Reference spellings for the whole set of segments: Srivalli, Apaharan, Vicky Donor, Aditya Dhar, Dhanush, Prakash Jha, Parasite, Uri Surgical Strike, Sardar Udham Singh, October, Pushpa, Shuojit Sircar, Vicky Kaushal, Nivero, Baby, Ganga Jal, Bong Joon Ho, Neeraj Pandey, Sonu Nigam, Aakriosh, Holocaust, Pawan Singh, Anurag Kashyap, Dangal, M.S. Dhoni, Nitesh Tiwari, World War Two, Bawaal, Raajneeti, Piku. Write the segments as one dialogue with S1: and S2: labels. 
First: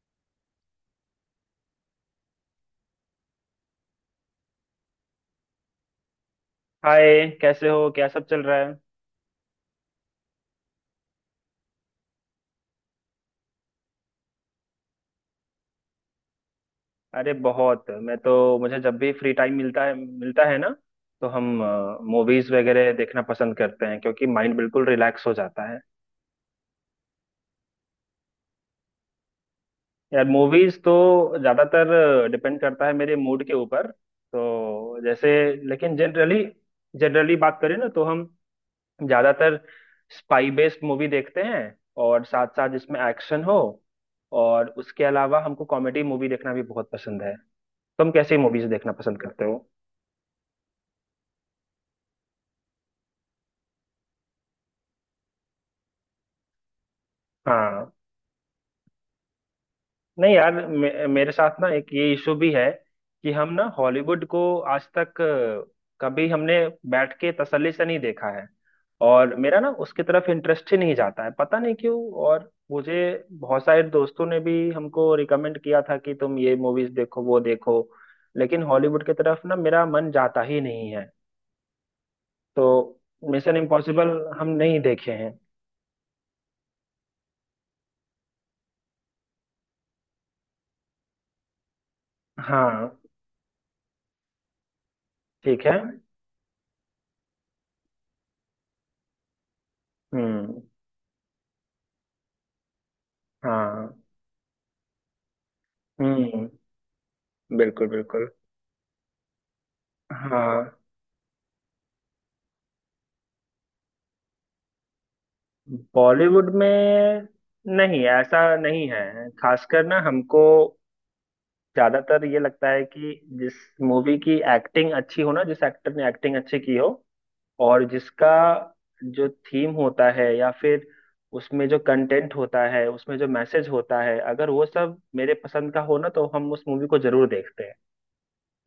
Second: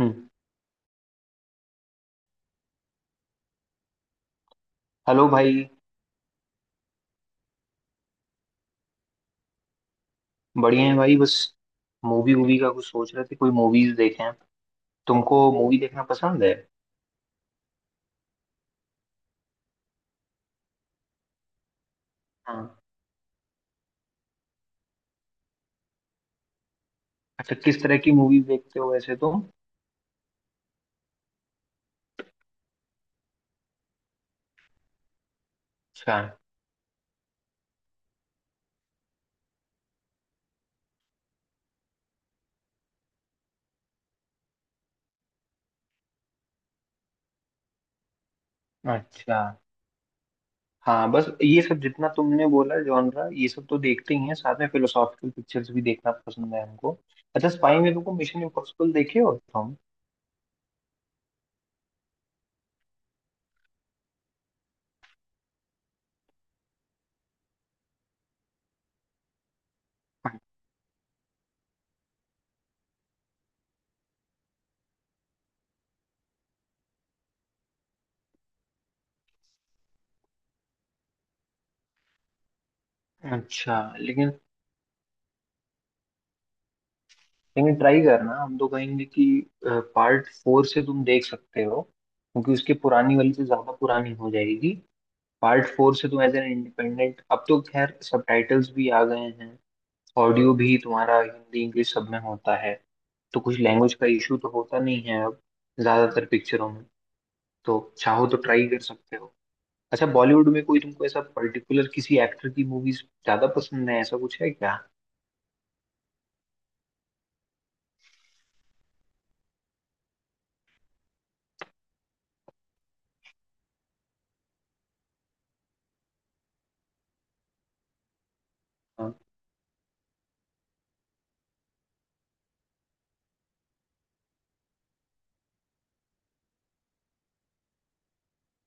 S1: हम्म। Hello भाई।
S2: Hi, कैसे हो? क्या सब चल रहा है?
S1: बढ़िया है भाई। बस मूवी वूवी का कुछ सोच रहे थे, कोई मूवीज देखें। तुमको मूवी देखना पसंद है?
S2: अरे बहुत! मैं तो मुझे जब भी फ्री टाइम मिलता है ना, तो हम मूवीज
S1: हाँ।
S2: वगैरह देखना पसंद करते हैं क्योंकि माइंड बिल्कुल रिलैक्स हो जाता है।
S1: अच्छा, किस तरह की मूवी देखते हो वैसे तुम?
S2: यार मूवीज तो ज्यादातर डिपेंड करता है मेरे मूड के ऊपर। तो जैसे, लेकिन
S1: अच्छा।
S2: जनरली जनरली बात करें ना, तो हम ज्यादातर स्पाई बेस्ड मूवी देखते हैं और साथ साथ जिसमें एक्शन हो। और उसके अलावा हमको कॉमेडी मूवी देखना भी बहुत पसंद है। तुम कैसी मूवीज देखना पसंद
S1: अच्छा।
S2: करते हो?
S1: हाँ, बस ये सब जितना तुमने बोला जॉनरा, ये सब तो देखते ही हैं। साथ में फिलोसॉफिकल पिक्चर्स भी देखना पसंद है हमको। अच्छा, स्पाई
S2: हाँ।
S1: में तुमको मिशन इम्पॉसिबल, देखे हो तुम?
S2: नहीं यार, मेरे साथ ना एक ये इशू भी है कि हम ना हॉलीवुड को आज तक कभी हमने बैठ के तसल्ली से नहीं देखा है। और मेरा ना उसकी तरफ इंटरेस्ट ही नहीं जाता है, पता नहीं क्यों। और मुझे बहुत सारे दोस्तों ने भी हमको रिकमेंड किया था कि तुम ये मूवीज देखो वो देखो, लेकिन हॉलीवुड की तरफ ना मेरा मन जाता ही नहीं है। तो मिशन
S1: अच्छा,
S2: इम्पॉसिबल
S1: लेकिन
S2: हम नहीं देखे हैं।
S1: लेकिन ट्राई करना, हम तो कहेंगे कि पार्ट फोर से तुम देख सकते हो, क्योंकि उसके
S2: हाँ,
S1: पुरानी वाली से ज्यादा पुरानी हो जाएगी।
S2: ठीक
S1: पार्ट
S2: है।
S1: फोर से तुम एज एन इंडिपेंडेंट। अब तो खैर सबटाइटल्स भी आ गए हैं। ऑडियो
S2: हम्म।
S1: भी तुम्हारा हिंदी इंग्लिश सब में होता है, तो कुछ
S2: हाँ।
S1: लैंग्वेज का इशू तो होता नहीं है अब ज्यादातर
S2: हम्म।
S1: पिक्चरों में। तो
S2: बिल्कुल
S1: चाहो
S2: बिल्कुल।
S1: तो ट्राई कर सकते हो। अच्छा, बॉलीवुड में
S2: हाँ,
S1: कोई तुमको ऐसा पर्टिकुलर, किसी एक्टर की मूवीज ज्यादा पसंद है, ऐसा कुछ है क्या?
S2: बॉलीवुड में नहीं ऐसा नहीं है। खासकर ना हमको ज्यादातर ये लगता है कि जिस मूवी की एक्टिंग अच्छी हो ना, जिस एक्टर ने एक्टिंग अच्छी की हो, और जिसका
S1: हाँ।
S2: जो थीम होता है या फिर उसमें जो कंटेंट होता है, उसमें जो मैसेज होता है, अगर वो सब मेरे पसंद का हो ना तो हम उस मूवी को जरूर देखते हैं।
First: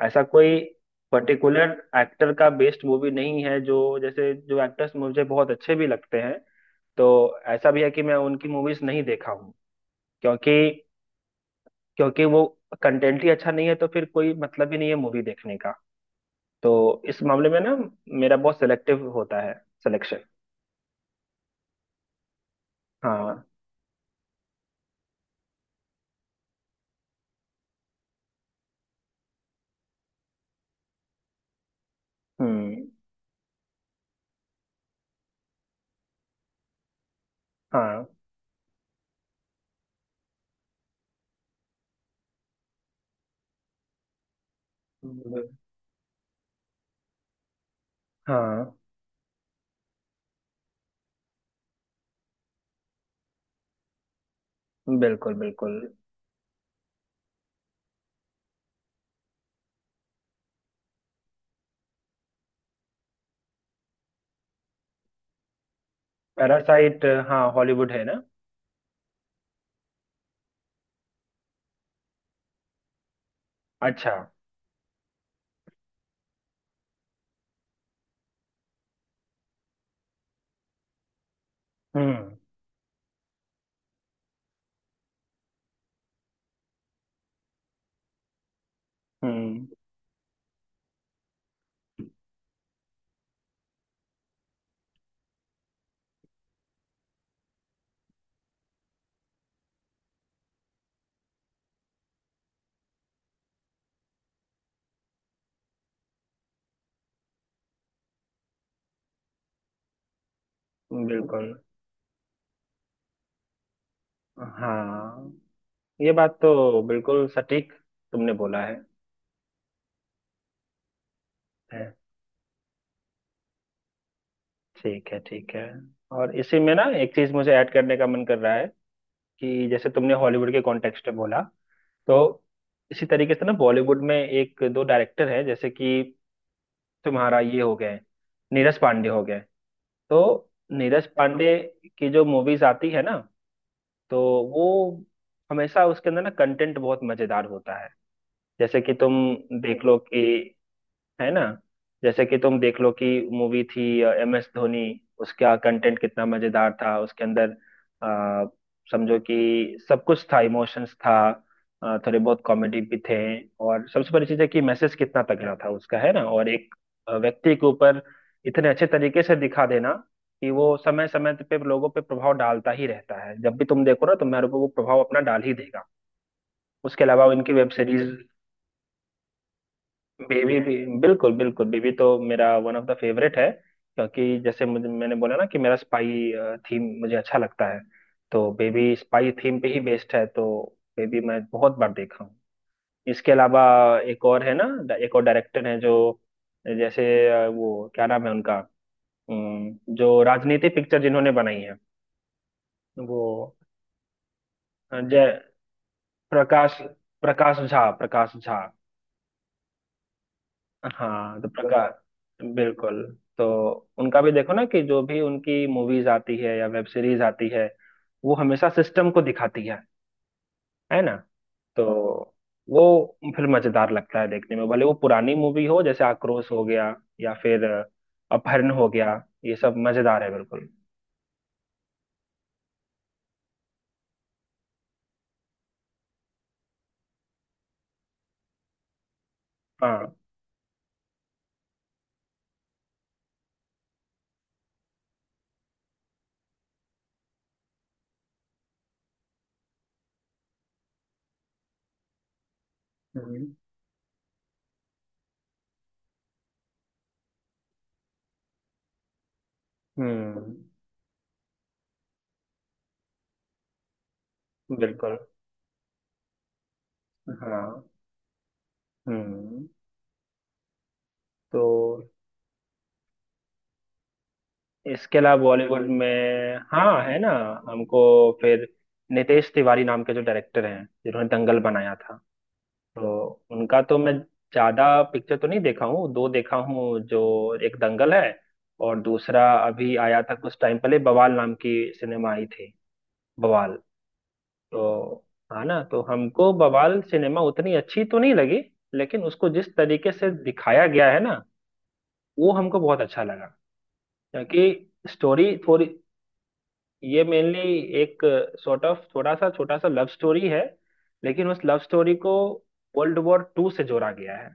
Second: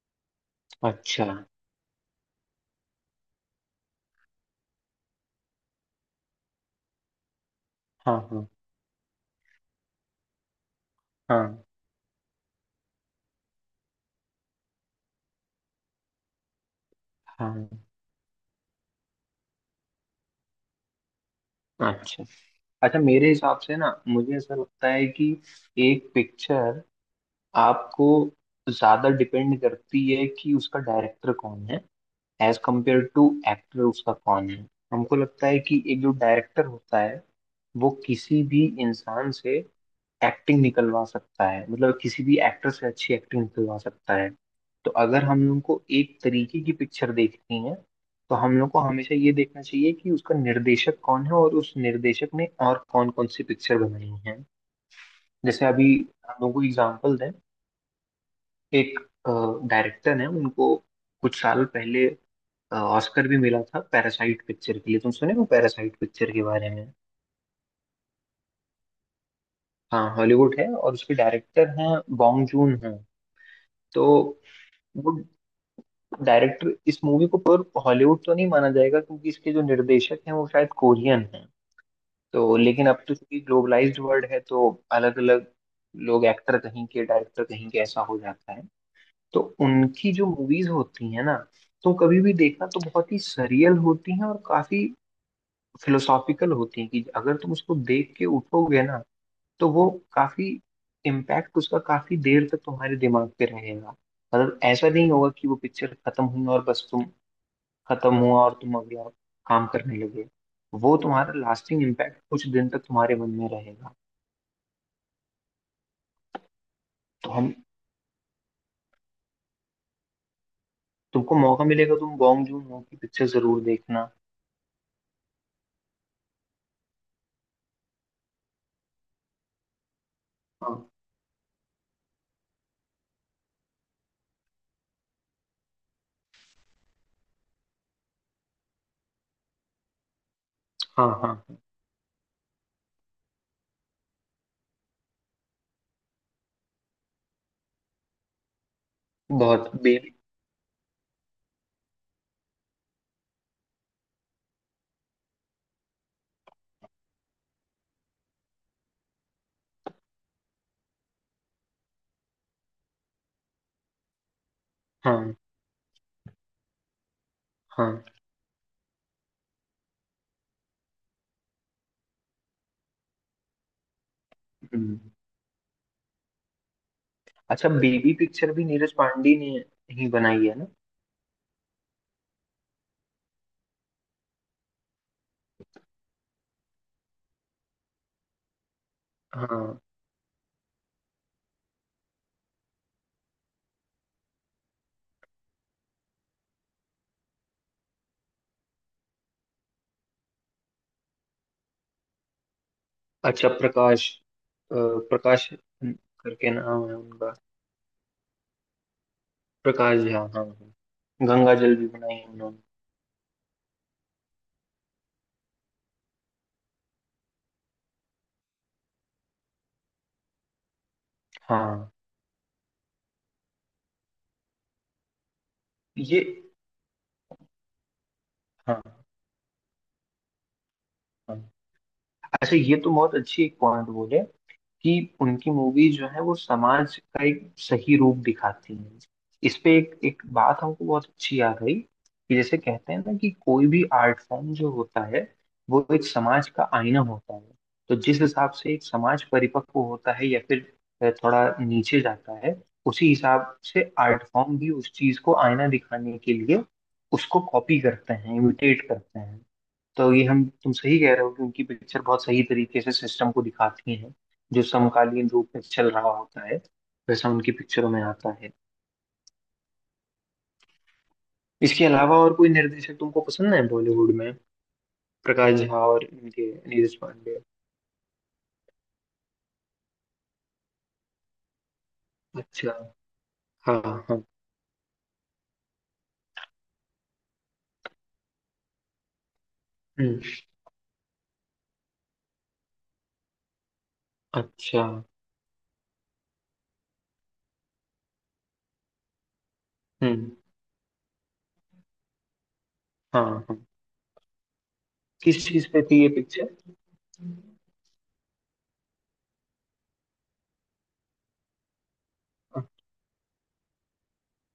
S2: ऐसा कोई
S1: अच्छा।
S2: पर्टिकुलर एक्टर का बेस्ड मूवी नहीं है। जो जैसे जो एक्टर्स मुझे बहुत अच्छे भी लगते हैं, तो ऐसा भी है कि मैं
S1: हाँ
S2: उनकी
S1: हाँ।
S2: मूवीज नहीं देखा हूँ, क्योंकि
S1: हाँ
S2: क्योंकि वो कंटेंट ही अच्छा नहीं है तो फिर कोई मतलब ही नहीं है मूवी देखने का। तो इस मामले में
S1: हाँ।
S2: ना मेरा बहुत सिलेक्टिव होता है सिलेक्शन।
S1: अच्छा। अच्छा, मेरे
S2: हाँ।
S1: हिसाब से ना मुझे ऐसा लगता है कि एक पिक्चर आपको ज्यादा डिपेंड करती है कि उसका डायरेक्टर कौन है। As
S2: hmm.
S1: Compare to actor उसका कौन है। हमको लगता है कि एक जो डायरेक्टर होता है, वो
S2: हाँ।
S1: किसी भी इंसान से एक्टिंग निकलवा सकता है, मतलब किसी भी एक्टर से अच्छी एक्टिंग निकलवा सकता है। तो अगर हम
S2: ब-
S1: लोग को एक तरीके की पिक्चर देखनी है, तो हम लोग
S2: हाँ,
S1: को हमेशा ये देखना चाहिए कि उसका निर्देशक कौन है और उस निर्देशक ने और कौन कौन सी पिक्चर बनाई है।
S2: बिल्कुल
S1: जैसे
S2: बिल्कुल।
S1: अभी हम लोग को एग्जाम्पल दें, एक डायरेक्टर है, उनको कुछ साल पहले ऑस्कर भी मिला था पैरासाइट पिक्चर के लिए। तुम सुने हो पैरासाइट पिक्चर के बारे में?
S2: पैरासाइट? हाँ हॉलीवुड है ना।
S1: हाँ, हॉलीवुड है और उसके डायरेक्टर हैं, बॉन्ग जून हैं। तो
S2: अच्छा।
S1: वो डायरेक्टर, इस मूवी को प्योर हॉलीवुड तो नहीं माना जाएगा, क्योंकि इसके जो निर्देशक हैं वो शायद कोरियन हैं।
S2: हम्म।
S1: तो लेकिन अब तो चूंकि ग्लोबलाइज्ड वर्ल्ड है, तो अलग अलग लोग, एक्टर कहीं के, डायरेक्टर कहीं के, ऐसा हो जाता है। तो
S2: हम्म।
S1: उनकी जो मूवीज होती हैं ना, तो कभी भी देखना, तो बहुत ही सरियल होती हैं और काफी फिलोसॉफिकल होती हैं कि अगर तुम उसको देख के उठोगे ना, तो वो काफी इम्पैक्ट, उसका काफी देर तक तुम्हारे दिमाग पे रहेगा। मतलब ऐसा नहीं होगा कि वो पिक्चर खत्म हुई और बस तुम, खत्म हुआ और तुम अगला काम करने लगे। वो तुम्हारा
S2: बिल्कुल।
S1: लास्टिंग इम्पैक्ट कुछ दिन तक तुम्हारे मन में रहेगा।
S2: हाँ, ये बात तो बिल्कुल
S1: तो हम,
S2: सटीक तुमने बोला है
S1: तुमको मौका
S2: है।
S1: मिलेगा तुम बॉन्ग जून हो की पिक्चर जरूर देखना।
S2: ठीक है, ठीक है। और इसी में ना एक चीज मुझे ऐड करने का मन कर रहा है कि जैसे तुमने हॉलीवुड के
S1: हाँ
S2: कॉन्टेक्स्ट में बोला, तो इसी तरीके से ना बॉलीवुड में एक दो डायरेक्टर हैं, जैसे कि तुम्हारा ये हो गए, नीरज पांडे हो गए। तो नीरज
S1: हाँ। हाँ,
S2: पांडे की जो मूवीज आती है ना, तो वो हमेशा उसके अंदर ना कंटेंट बहुत मजेदार होता है। जैसे कि तुम
S1: बहुत
S2: देख लो
S1: बेबी।
S2: कि, है ना, जैसे कि तुम देख लो कि मूवी थी MS धोनी। उसका कंटेंट कितना मजेदार था उसके अंदर! आ, समझो कि सब कुछ था, इमोशंस था, थोड़े बहुत कॉमेडी भी थे। और सबसे बड़ी चीज है कि मैसेज कितना
S1: हाँ
S2: तगड़ा था उसका, है ना? और एक व्यक्ति के ऊपर
S1: हाँ।
S2: इतने अच्छे तरीके से दिखा देना कि वो समय समय पे लोगों पे प्रभाव डालता ही रहता है। जब भी तुम देखो ना, तुम्हारे ऊपर वो
S1: हम्म।
S2: प्रभाव अपना डाल ही देगा। उसके अलावा इनकी वेब
S1: अच्छा,
S2: सीरीज।
S1: बेबी पिक्चर भी नीरज पांडे ने ही बनाई है
S2: बेबी
S1: ना?
S2: भी बिल्कुल बिल्कुल। बेबी तो मेरा वन ऑफ द फेवरेट है, क्योंकि जैसे मुझे मैंने बोला ना कि मेरा स्पाई थीम मुझे अच्छा लगता है। तो बेबी स्पाई थीम पे ही
S1: हाँ।
S2: बेस्ड है, तो बेबी मैं बहुत बार देखा हूँ। इसके अलावा एक और है ना, एक और डायरेक्टर है जो जैसे वो क्या नाम है उनका, जो राजनीति पिक्चर जिन्होंने बनाई है, वो
S1: अच्छा, प्रकाश, अ,
S2: जय
S1: प्रकाश करके
S2: प्रकाश,
S1: नाम है उनका।
S2: प्रकाश झा, प्रकाश झा।
S1: प्रकाश झा, हाँ हाँ।
S2: हाँ तो
S1: गंगा जल भी बनाई है
S2: प्रकाश
S1: उन्होंने।
S2: बिल्कुल। तो उनका भी देखो ना कि जो भी उनकी मूवीज आती है या वेब सीरीज आती है, वो हमेशा सिस्टम को दिखाती है ना? तो
S1: हाँ।
S2: वो फिर मजेदार लगता है देखने में, भले वो पुरानी मूवी हो। जैसे
S1: ये,
S2: आक्रोश हो गया या फिर अपहरण हो
S1: हाँ
S2: गया, ये सब मजेदार है बिल्कुल।
S1: हाँ। अच्छा, ये तो बहुत अच्छी एक पॉइंट बोले कि उनकी मूवीज जो है वो समाज का एक सही रूप दिखाती हैं। इस पे एक
S2: हाँ।
S1: एक बात हमको बहुत अच्छी याद आई कि जैसे कहते हैं ना कि कोई भी आर्ट फॉर्म जो होता है, वो एक समाज का आईना होता है। तो जिस हिसाब से एक समाज परिपक्व होता है या फिर थोड़ा नीचे जाता है, उसी
S2: हम्म।
S1: हिसाब से आर्ट फॉर्म भी उस चीज को आईना दिखाने के लिए उसको कॉपी करते हैं, इमिटेट करते हैं। तो ये हम,
S2: हम्म,
S1: तुम सही कह रहे हो कि उनकी पिक्चर बहुत सही तरीके से सिस्टम को दिखाती है, जो
S2: बिल्कुल।
S1: समकालीन रूप में चल रहा होता है वैसा उनकी
S2: हाँ।
S1: पिक्चरों में आता है।
S2: हम्म। तो
S1: इसके अलावा और कोई निर्देशक तुमको पसंद है बॉलीवुड में?
S2: इसके अलावा
S1: प्रकाश
S2: बॉलीवुड
S1: झा और इनके
S2: में
S1: नीरज
S2: हाँ है ना,
S1: पांडे।
S2: हमको फिर नितेश तिवारी नाम के जो डायरेक्टर हैं जिन्होंने दंगल बनाया था,
S1: अच्छा।
S2: तो उनका
S1: हाँ
S2: तो मैं
S1: हाँ।
S2: ज्यादा पिक्चर तो नहीं देखा हूँ। दो देखा हूँ, जो एक दंगल है और दूसरा अभी
S1: हम्म।
S2: आया था कुछ टाइम पहले, बवाल नाम की सिनेमा आई थी। बवाल।
S1: अच्छा।
S2: तो हाँ ना, तो हमको बवाल सिनेमा उतनी अच्छी तो नहीं लगी, लेकिन उसको जिस तरीके
S1: हम्म।
S2: से दिखाया गया है ना, वो हमको बहुत अच्छा
S1: हाँ
S2: लगा।
S1: हाँ।
S2: क्योंकि
S1: किस
S2: स्टोरी
S1: चीज पे
S2: थोड़ी,
S1: थी ये पिक्चर?
S2: ये मेनली एक सॉर्ट ऑफ थोड़ा सा छोटा सा लव स्टोरी है। लेकिन उस लव स्टोरी को वर्ल्ड वॉर 2 से जोड़ा गया है।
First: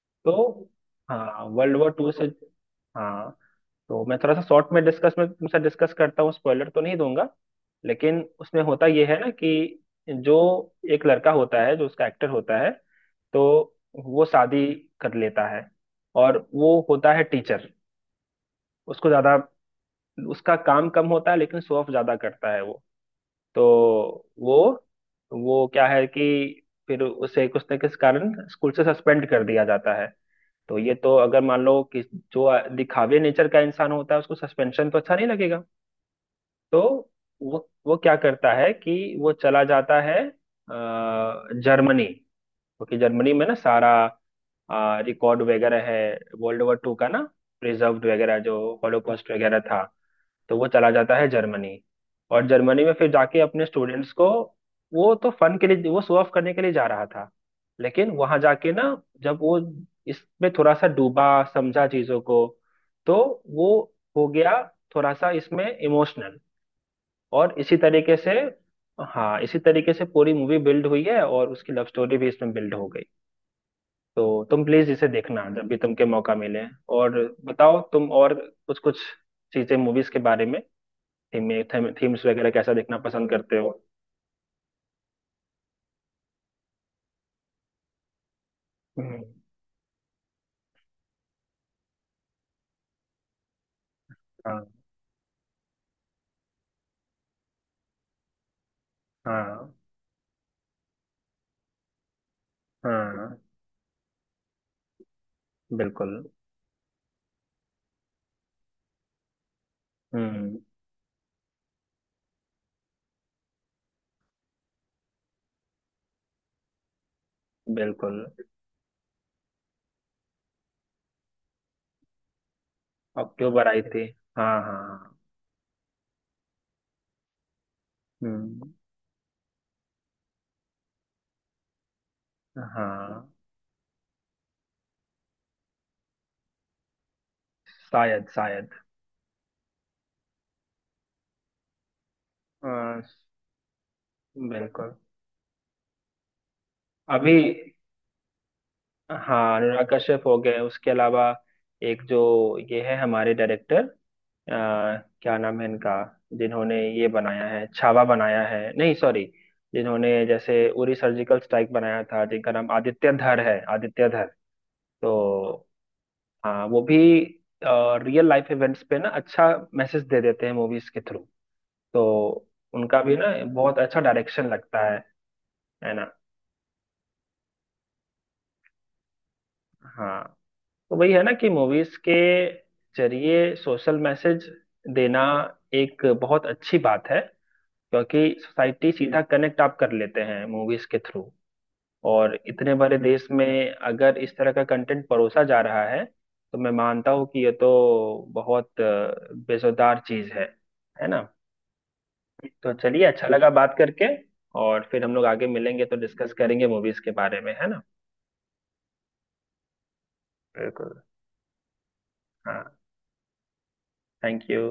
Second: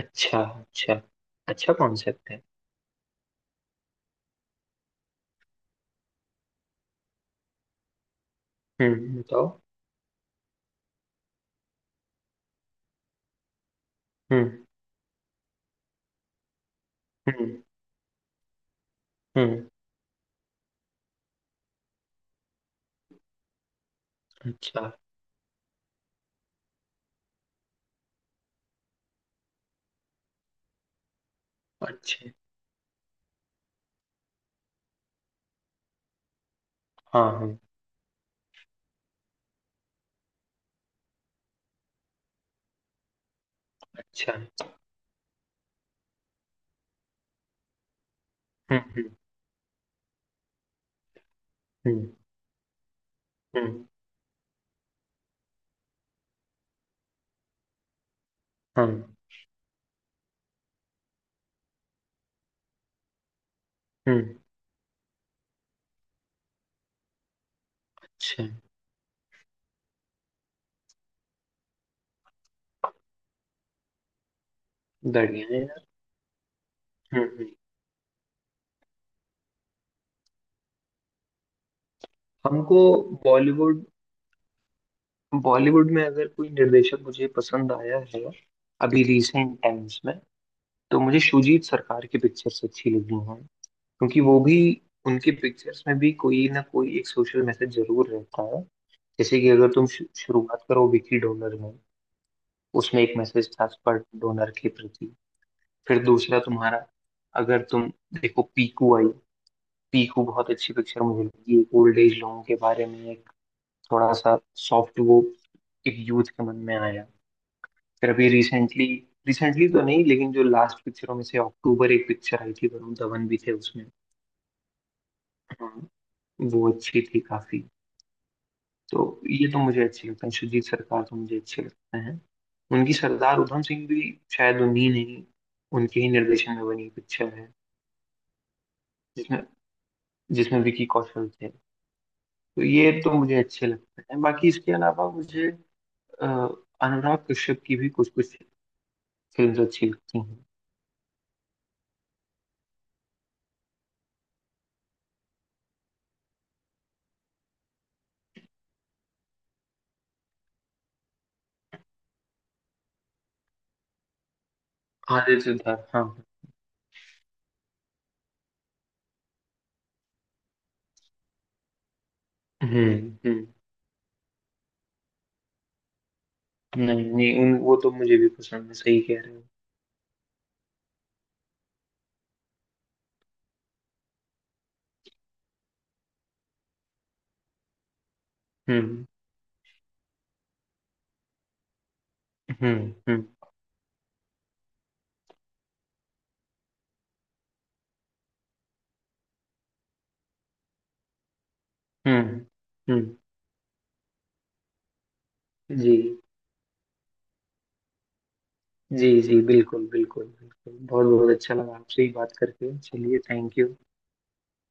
S1: अच्छा।
S2: तो
S1: अच्छा।
S2: हाँ,
S1: अच्छा
S2: वर्ल्ड वॉर 2 से।
S1: कॉन्सेप्ट है।
S2: हाँ, तो मैं थोड़ा सा शॉर्ट में डिस्कस में तुमसे डिस्कस करता हूँ, स्पॉइलर तो नहीं दूंगा। लेकिन उसमें होता यह
S1: हम्म,
S2: है ना
S1: बताओ।
S2: कि जो एक लड़का होता है जो उसका एक्टर होता है, तो वो
S1: हम्म।
S2: शादी कर लेता है और वो होता है
S1: हम्म।
S2: टीचर। उसको ज्यादा,
S1: हम्म।
S2: उसका काम कम होता है लेकिन शो ऑफ ज्यादा करता है वो। तो वो
S1: अच्छा।
S2: वो क्या है कि फिर उसे कुछ न किस कारण स्कूल से सस्पेंड कर दिया जाता है। तो ये तो अगर मान लो कि
S1: अच्छा।
S2: जो दिखावे नेचर का इंसान होता है उसको सस्पेंशन तो अच्छा नहीं लगेगा। तो
S1: हाँ हाँ।
S2: वो क्या करता है कि वो चला जाता है जर्मनी, क्योंकि जर्मनी में ना सारा
S1: अच्छा।
S2: रिकॉर्ड वगैरह है वर्ल्ड वॉर 2 का ना, प्रिजर्व वगैरह जो
S1: हम्म। हम्म।
S2: हॉलोकॉस्ट वगैरह था। तो वो चला जाता है जर्मनी,
S1: हम्म।
S2: और जर्मनी में फिर जाके अपने
S1: हम्म।
S2: स्टूडेंट्स को, वो तो फन के लिए वो शो ऑफ करने के लिए जा रहा था, लेकिन वहां जाके ना
S1: हाँ।
S2: जब वो इसमें थोड़ा सा डूबा, समझा चीजों को, तो वो हो
S1: हम्म।
S2: गया थोड़ा सा इसमें इमोशनल। और इसी तरीके से,
S1: अच्छा।
S2: हाँ इसी तरीके से पूरी मूवी बिल्ड हुई है और उसकी लव स्टोरी भी इसमें बिल्ड हो गई। तो तुम प्लीज इसे
S1: बढ़िया
S2: देखना
S1: है
S2: जब भी
S1: यार।
S2: तुमके मौका मिले। और
S1: हम्म। हम्म।
S2: बताओ तुम और कुछ कुछ चीजें मूवीज के बारे में, थीम में थीम्स वगैरह कैसा
S1: हमको,
S2: देखना पसंद करते हो?
S1: बॉलीवुड बॉलीवुड में अगर कोई निर्देशक मुझे पसंद आया है अभी
S2: हम्म।
S1: रिसेंट टाइम्स में, तो मुझे शुजीत सरकार की पिक्चर्स अच्छी लगी हैं। क्योंकि वो भी,
S2: हाँ।
S1: उनकी पिक्चर्स में भी कोई ना कोई एक सोशल मैसेज जरूर रहता है। जैसे कि अगर
S2: हाँ।
S1: तुम शुरुआत करो विकी डोनर में। उसमें एक
S2: हाँ,
S1: मैसेज था स्पर्ट डोनर के प्रति। फिर
S2: बिल्कुल।
S1: दूसरा तुम्हारा, अगर तुम देखो, पीकू आई। पीकू बहुत
S2: हम्म,
S1: अच्छी पिक्चर मुझे लगी, एक ओल्ड एज लोगों के बारे में, एक थोड़ा सा सॉफ्ट वो, एक यूथ के मन में आया। फिर
S2: बिल्कुल।
S1: अभी रिसेंटली, रिसेंटली तो नहीं, लेकिन जो लास्ट पिक्चरों में से अक्टूबर एक पिक्चर आई थी, वरुण धवन भी थे
S2: अक्टूबर आई
S1: उसमें।
S2: थी, हाँ हाँ।
S1: हाँ, वो अच्छी थी काफी।
S2: हम्म।
S1: तो ये तो मुझे अच्छे लगते हैं, सुजीत सरकार तो मुझे अच्छे लगते हैं। उनकी
S2: हाँ।
S1: सरदार उधम सिंह भी शायद उन्हीं ने ही, उनके ही निर्देशन में बनी पिक्चर है,
S2: शायद शायद।
S1: जिसमें जिसमें विकी कौशल थे। तो ये
S2: हाँ,
S1: तो मुझे अच्छे लगते हैं। बाकी इसके
S2: बिल्कुल।
S1: अलावा मुझे अ, अनुराग
S2: अभी
S1: कश्यप की भी कुछ कुछ
S2: हाँ,
S1: फिल्म
S2: अनुराग
S1: अच्छी लगती
S2: कश्यप हो
S1: हैं।
S2: गए। उसके अलावा एक जो ये है हमारे डायरेक्टर, अ, क्या नाम है इनका, जिन्होंने ये बनाया है, छावा बनाया है, नहीं सॉरी, जिन्होंने जैसे उरी सर्जिकल स्ट्राइक बनाया था, जिनका नाम आदित्य धर है, आदित्य धर।
S1: आदित्य
S2: तो
S1: सिद्धार्थ, हाँ।
S2: हाँ वो भी रियल लाइफ इवेंट्स पे ना अच्छा मैसेज दे देते हैं मूवीज के थ्रू। तो
S1: हम्म।
S2: उनका भी ना
S1: हम्म।
S2: बहुत अच्छा डायरेक्शन लगता है ना?
S1: नहीं नहीं, उन वो तो मुझे भी पसंद है, सही कह रहे हो।
S2: हाँ, तो वही है ना कि मूवीज के जरिए सोशल मैसेज देना एक बहुत अच्छी बात है। क्योंकि सोसाइटी
S1: हम्म।
S2: सीधा कनेक्ट आप कर लेते हैं मूवीज के थ्रू, और इतने
S1: हम्म।
S2: बड़े
S1: हम्म।
S2: देश में अगर इस तरह का कंटेंट परोसा जा रहा है तो मैं मानता हूँ कि ये तो बहुत बेजुबान चीज है ना।
S1: हम्म।
S2: तो चलिए,
S1: हम्म।
S2: अच्छा लगा बात करके। और फिर हम लोग आगे मिलेंगे
S1: जी।
S2: तो डिस्कस करेंगे मूवीज के बारे में, है ना?
S1: जी जी, बिल्कुल बिल्कुल बिल्कुल,
S2: बिल्कुल।
S1: बहुत बहुत अच्छा लगा आपसे ही बात करके,
S2: हाँ।
S1: चलिए थैंक यू।
S2: Thank you.